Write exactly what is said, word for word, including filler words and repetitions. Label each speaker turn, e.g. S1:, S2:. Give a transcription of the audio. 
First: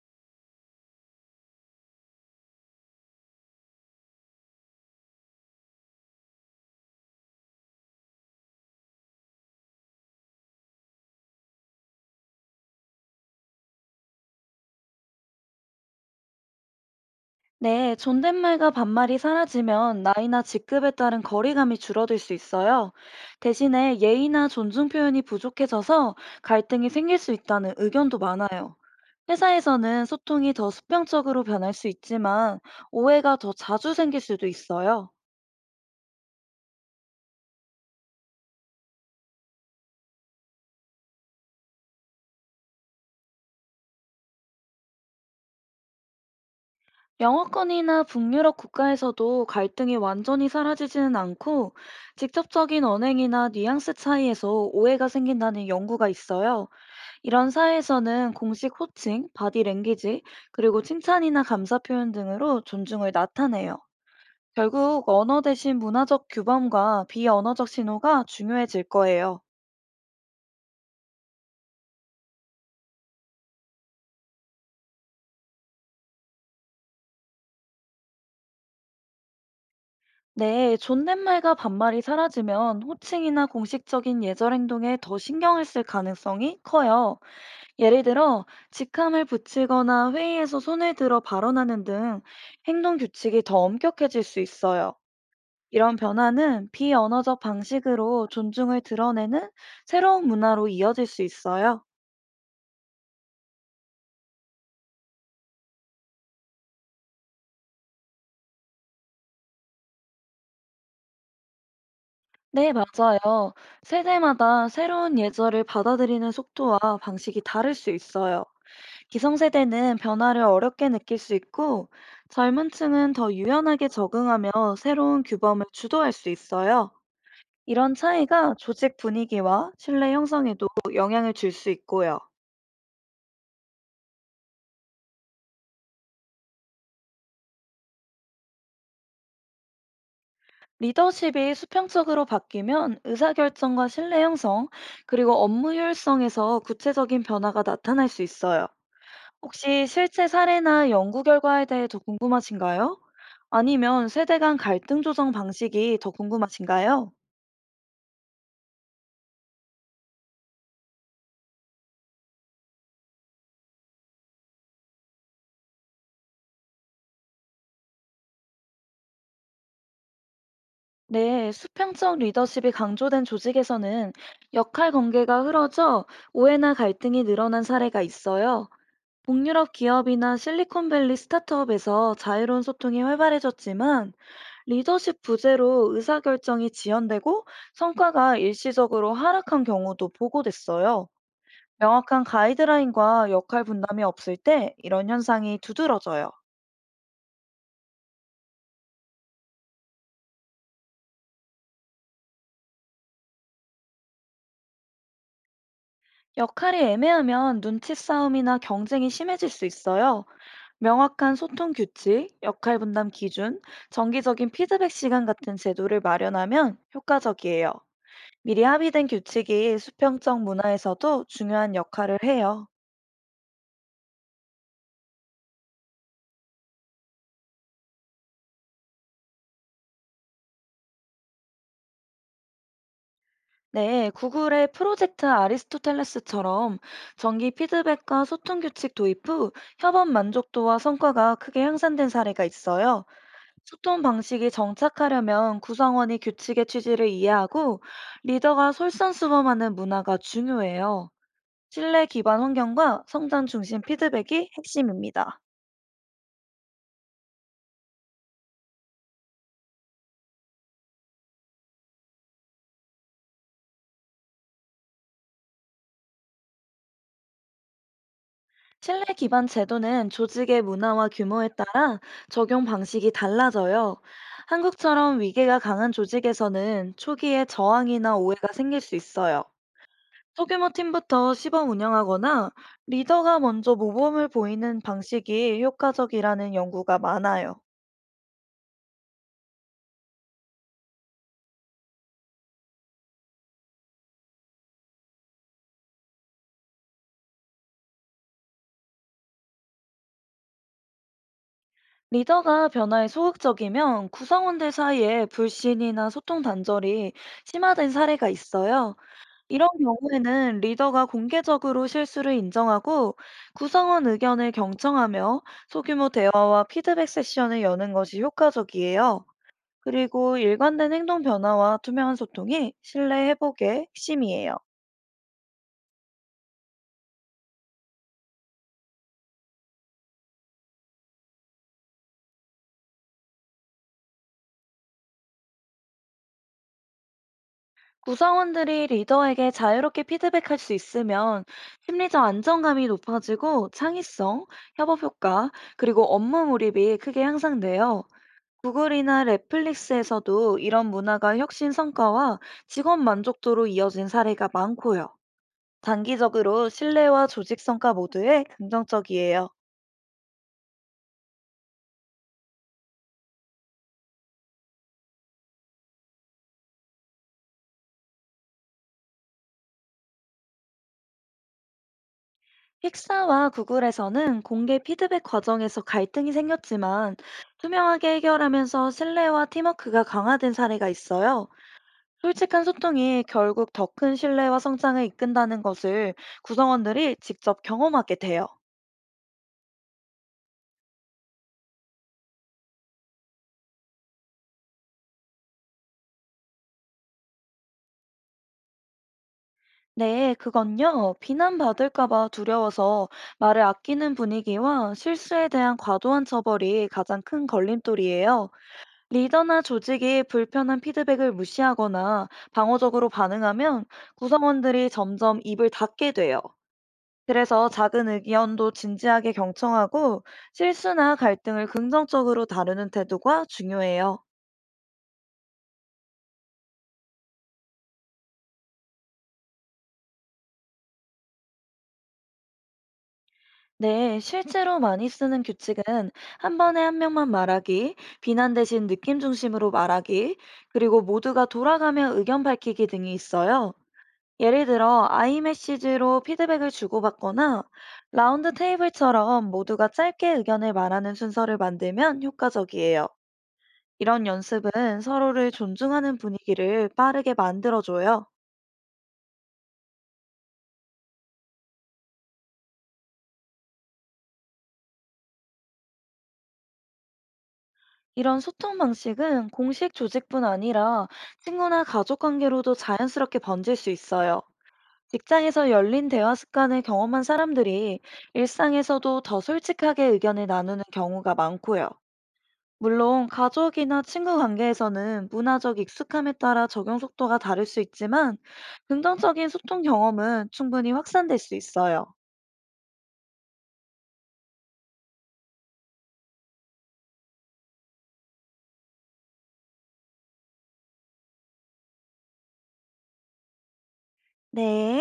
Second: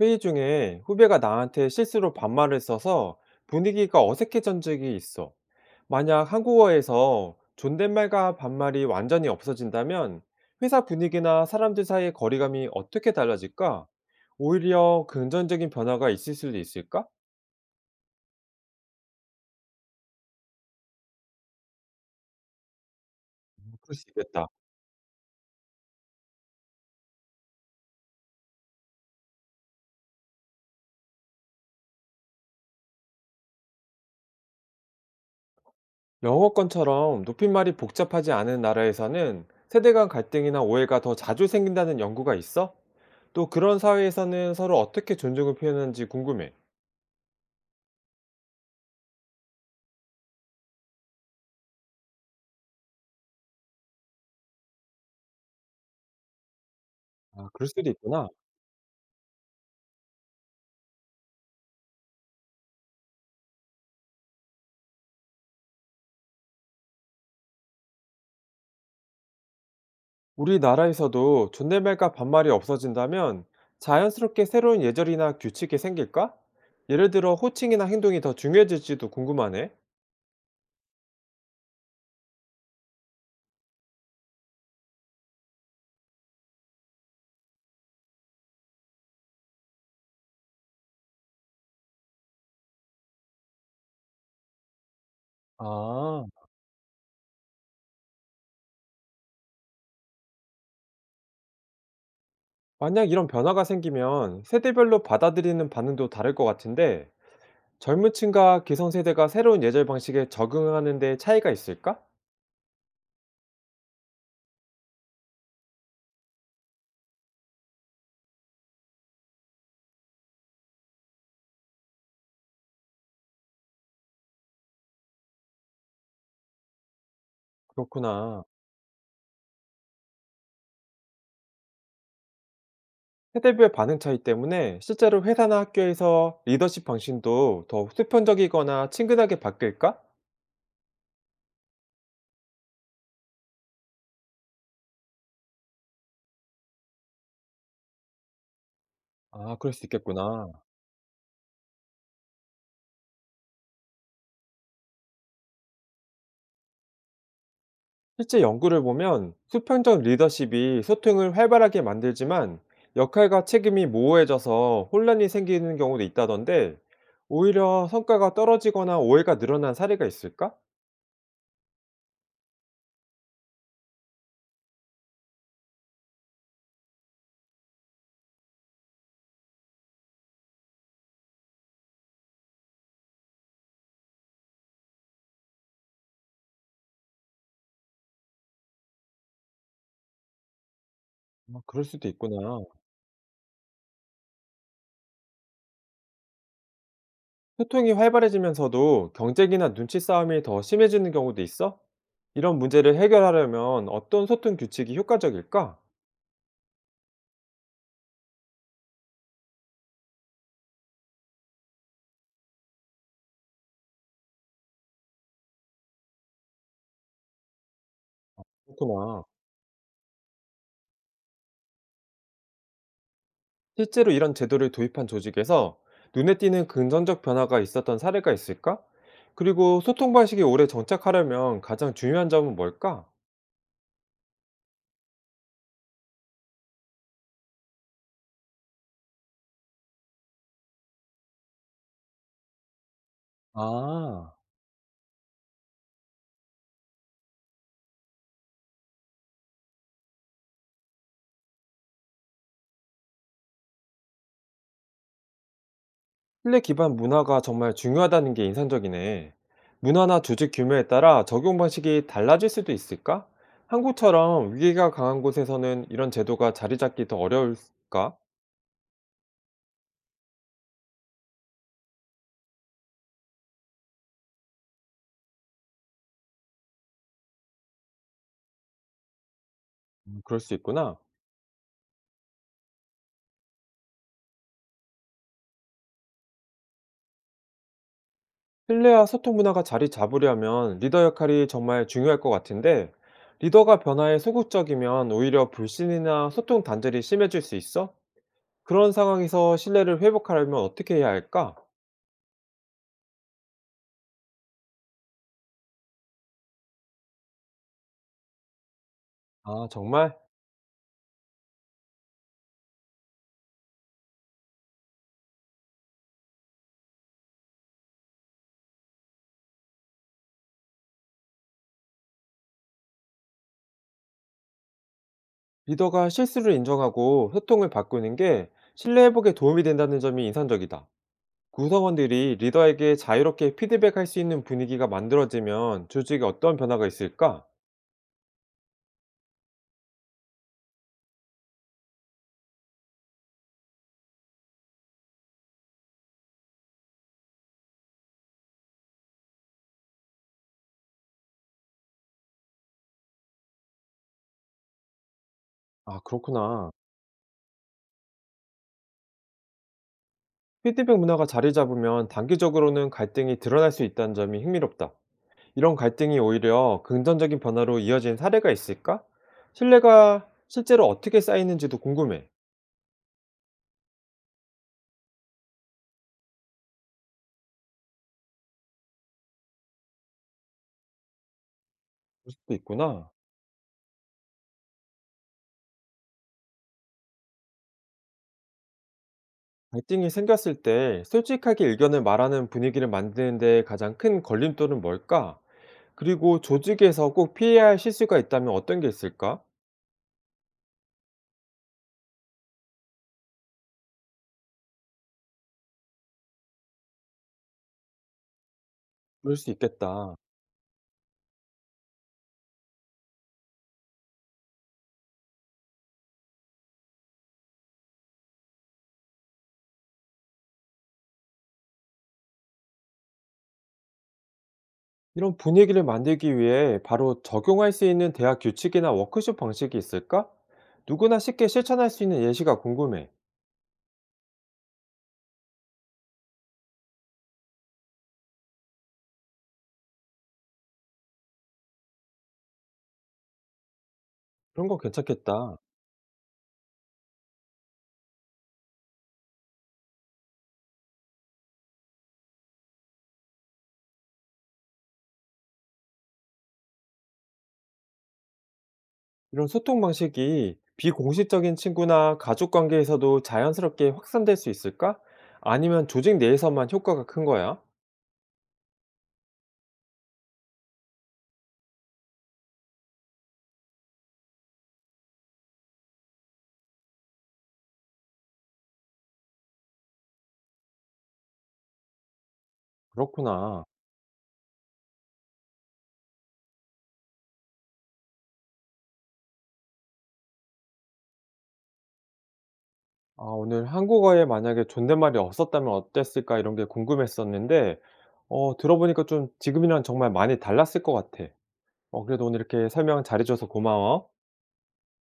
S1: 회의 중에 후배가 나한테 실수로 반말을 써서 분위기가 어색해진 적이 있어. 만약 한국어에서 존댓말과 반말이 완전히 없어진다면 회사 분위기나 사람들 사이의 거리감이 어떻게 달라질까? 오히려 긍정적인 변화가 있을 수도 있을까?
S2: 네, 존댓말과 반말이 사라지면 나이나 직급에 따른 거리감이 줄어들 수 있어요.
S1: 그럴
S2: 대신에
S1: 수 있겠다.
S2: 예의나
S1: 있겠다.
S2: 존중 표현이 부족해져서 갈등이 생길 수 있다는 의견도 많아요. 회사에서는 소통이 더 수평적으로 변할 수 있지만 오해가 더 자주 생길 수도 있어요.
S1: 영어권처럼 높임말이 복잡하지 않은 나라에서는 세대 간 갈등이나 오해가 더 자주 생긴다는 연구가 있어? 또 그런 사회에서는 서로 어떻게 존중을 표현하는지 궁금해.
S2: 영어권이나 북유럽 국가에서도 갈등이 완전히 사라지지는 않고 직접적인 언행이나 뉘앙스 차이에서 오해가 생긴다는 연구가 있어요.
S1: 아,
S2: 이런
S1: 그럴 수도 있구나.
S2: 사회에서는 공식 호칭, 바디 랭귀지, 그리고 칭찬이나 감사 표현 등으로 존중을 나타내요. 결국 언어 대신 문화적 규범과 비언어적 신호가 중요해질 거예요.
S1: 우리나라에서도 존댓말과 반말이 없어진다면 자연스럽게 새로운 예절이나 규칙이 생길까? 예를 들어 호칭이나 행동이 더 중요해질지도 궁금하네.
S2: 네, 존댓말과 반말이 사라지면 호칭이나 공식적인 예절 행동에 더 신경을 쓸 가능성이 커요. 예를 들어, 직함을 붙이거나 회의에서 손을 들어 발언하는 등 행동 규칙이 더 엄격해질 수 있어요. 이런
S1: 아,
S2: 변화는 비언어적 방식으로 존중을 드러내는 새로운 문화로 이어질 수 있어요.
S1: 만약 이런 변화가 생기면 세대별로 받아들이는 반응도 다를 것 같은데 젊은 층과 기성세대가 새로운 예절 방식에 적응하는 데 차이가 있을까?
S2: 네, 맞아요. 세대마다 새로운 예절을 받아들이는 속도와 방식이 다를 수 있어요. 기성세대는 변화를 어렵게 느낄 수 있고, 젊은 층은 더 유연하게 적응하며 새로운 규범을 주도할 수 있어요. 이런
S1: 그렇구나.
S2: 차이가 조직 분위기와 신뢰 형성에도 영향을 줄 수 있고요.
S1: 세대별 반응 차이 때문에 실제로 회사나 학교에서 리더십 방식도 더 수평적이거나 친근하게 바뀔까?
S2: 리더십이 수평적으로 바뀌면 의사결정과 신뢰 형성, 그리고 업무 효율성에서 구체적인 변화가 나타날 수 있어요.
S1: 아, 그럴
S2: 혹시
S1: 수
S2: 실제
S1: 있겠구나.
S2: 사례나 연구 결과에 대해 더 궁금하신가요? 아니면 세대 간 갈등 조정 방식이 더 궁금하신가요?
S1: 실제 연구를 보면 수평적 리더십이 소통을 활발하게 만들지만 역할과 책임이 모호해져서 혼란이 생기는 경우도 있다던데 오히려 성과가 떨어지거나 오해가 늘어난 사례가 있을까?
S2: 네, 수평적 리더십이 강조된 조직에서는 역할 관계가 흐려져 오해나 갈등이 늘어난 사례가 있어요. 북유럽 기업이나 실리콘밸리 스타트업에서 자유로운 소통이 활발해졌지만 리더십 부재로 의사결정이 지연되고 성과가 일시적으로 하락한 경우도 보고됐어요.
S1: 아, 그럴 수도
S2: 명확한
S1: 있구나.
S2: 가이드라인과 역할 분담이 없을 때 이런 현상이 두드러져요.
S1: 소통이 활발해지면서도 경쟁이나 눈치 싸움이 더 심해지는 경우도 있어? 이런 문제를 해결하려면 어떤 소통 규칙이 효과적일까?
S2: 역할이 애매하면 눈치 싸움이나 경쟁이 심해질 수 있어요. 명확한 소통 규칙, 역할 분담 기준, 정기적인 피드백 시간 같은 제도를 마련하면 효과적이에요. 미리 합의된
S1: 그렇구나.
S2: 규칙이 수평적 문화에서도 중요한 역할을 해요.
S1: 실제로 이런 제도를 도입한 조직에서 눈에 띄는 긍정적 변화가 있었던 사례가 있을까? 그리고 소통 방식이 오래 정착하려면 가장 중요한 점은 뭘까?
S2: 네, 구글의 프로젝트 아리스토텔레스처럼 정기 피드백과 소통 규칙 도입 후 협업 만족도와 성과가 크게 향상된 사례가 있어요. 소통
S1: 아,
S2: 방식이 정착하려면 구성원이 규칙의 취지를 이해하고 리더가 솔선수범하는 문화가 중요해요. 신뢰 기반 환경과 성장 중심 피드백이 핵심입니다.
S1: 신뢰 기반 문화가 정말 중요하다는 게 인상적이네. 문화나 조직 규모에 따라 적용 방식이 달라질 수도 있을까? 한국처럼 위기가 강한 곳에서는 이런 제도가 자리 잡기 더 어려울까?
S2: 신뢰 기반 제도는 조직의 문화와 규모에 따라 적용 방식이 달라져요. 한국처럼 위계가 강한 조직에서는 초기에 저항이나 오해가 생길 수 있어요.
S1: 음, 그럴 수
S2: 소규모
S1: 있구나.
S2: 팀부터 시범 운영하거나 리더가 먼저 모범을 보이는 방식이 효과적이라는 연구가 많아요.
S1: 신뢰와 소통 문화가 자리 잡으려면 리더 역할이 정말 중요할 것 같은데, 리더가 변화에 소극적이면 오히려 불신이나 소통 단절이 심해질 수 있어? 그런 상황에서 신뢰를 회복하려면 어떻게 해야 할까?
S2: 리더가 변화에 소극적이면 구성원들 사이에 불신이나 소통 단절이 심화된 사례가 있어요. 이런
S1: 아, 정말?
S2: 경우에는 리더가 공개적으로 실수를 인정하고 구성원 의견을 경청하며 소규모 대화와 피드백 세션을 여는 것이 효과적이에요. 그리고 일관된 행동 변화와 투명한 소통이 신뢰 회복의 핵심이에요.
S1: 리더가 실수를 인정하고 소통을 바꾸는 게 신뢰 회복에 도움이 된다는 점이 인상적이다. 구성원들이 리더에게 자유롭게 피드백할 수 있는 분위기가 만들어지면 조직에 어떤 변화가 있을까?
S2: 구성원들이 리더에게 자유롭게 피드백할 수 있으면 심리적 안정감이 높아지고 창의성, 협업 효과, 그리고 업무 몰입이 크게 향상돼요. 구글이나 넷플릭스에서도 이런 문화가 혁신 성과와 직업 만족도로 이어진 사례가 많고요.
S1: 아,
S2: 단기적으로
S1: 그렇구나.
S2: 신뢰와 조직 성과 모두에 긍정적이에요.
S1: 피드백 문화가 자리 잡으면 단기적으로는 갈등이 드러날 수 있다는 점이 흥미롭다. 이런 갈등이 오히려 긍정적인 변화로 이어진 사례가 있을까? 신뢰가 실제로 어떻게 쌓이는지도 궁금해.
S2: 픽사와 구글에서는 공개 피드백 과정에서 갈등이 생겼지만 투명하게 해결하면서 신뢰와 팀워크가 강화된 사례가 있어요.
S1: 그럴 수도
S2: 솔직한
S1: 있구나.
S2: 소통이 결국 더 큰 신뢰와 성장을 이끈다는 것을 구성원들이 직접 경험하게 돼요.
S1: 갈등이 생겼을 때 솔직하게 의견을 말하는 분위기를 만드는 데 가장 큰 걸림돌은 뭘까? 그리고 조직에서 꼭 피해야 할 실수가 있다면 어떤 게 있을까?
S2: 네, 그건요. 비난받을까 봐 두려워서 말을 아끼는 분위기와 실수에 대한 과도한 처벌이 가장 큰 걸림돌이에요.
S1: 그럴 수
S2: 리더나
S1: 있겠다.
S2: 조직이 불편한 피드백을 무시하거나 방어적으로 반응하면 구성원들이 점점 입을 닫게 돼요. 그래서 작은 의견도 진지하게 경청하고 실수나 갈등을 긍정적으로 다루는 태도가 중요해요.
S1: 이런 분위기를 만들기 위해 바로 적용할 수 있는 대학 규칙이나 워크숍 방식이 있을까? 누구나 쉽게 실천할 수 있는 예시가 궁금해.
S2: 네, 실제로 많이 쓰는 규칙은 한 번에 한 명만 말하기, 비난 대신 느낌 중심으로 말하기, 그리고 모두가 돌아가며 의견 밝히기 등이 있어요. 예를
S1: 그런 건
S2: 들어,
S1: 괜찮겠다.
S2: 아이메시지로 피드백을 주고받거나 라운드 테이블처럼 모두가 짧게 의견을 말하는 순서를 만들면 효과적이에요. 이런 연습은 서로를 존중하는 분위기를 빠르게 만들어줘요.
S1: 이런 소통 방식이 비공식적인 친구나 가족 관계에서도 자연스럽게 확산될 수 있을까? 아니면 조직 내에서만 효과가 큰 거야?
S2: 이런 소통 방식은 공식 조직뿐 아니라 친구나 가족 관계로도 자연스럽게 번질 수 있어요. 직장에서 열린 대화 습관을 경험한 사람들이 일상에서도 더 솔직하게 의견을 나누는 경우가 많고요. 물론
S1: 그렇구나.
S2: 가족이나 친구 관계에서는 문화적 익숙함에 따라 적용 속도가 다를 수 있지만 긍정적인 소통 경험은 충분히 확산될 수 있어요.
S1: 아, 오늘 한국어에 만약에 존댓말이 없었다면 어땠을까? 이런 게 궁금했었는데, 어, 들어보니까 좀 지금이랑 정말 많이 달랐을 것 같아. 어, 그래도 오늘 이렇게 설명 잘해줘서 고마워.
S2: 네.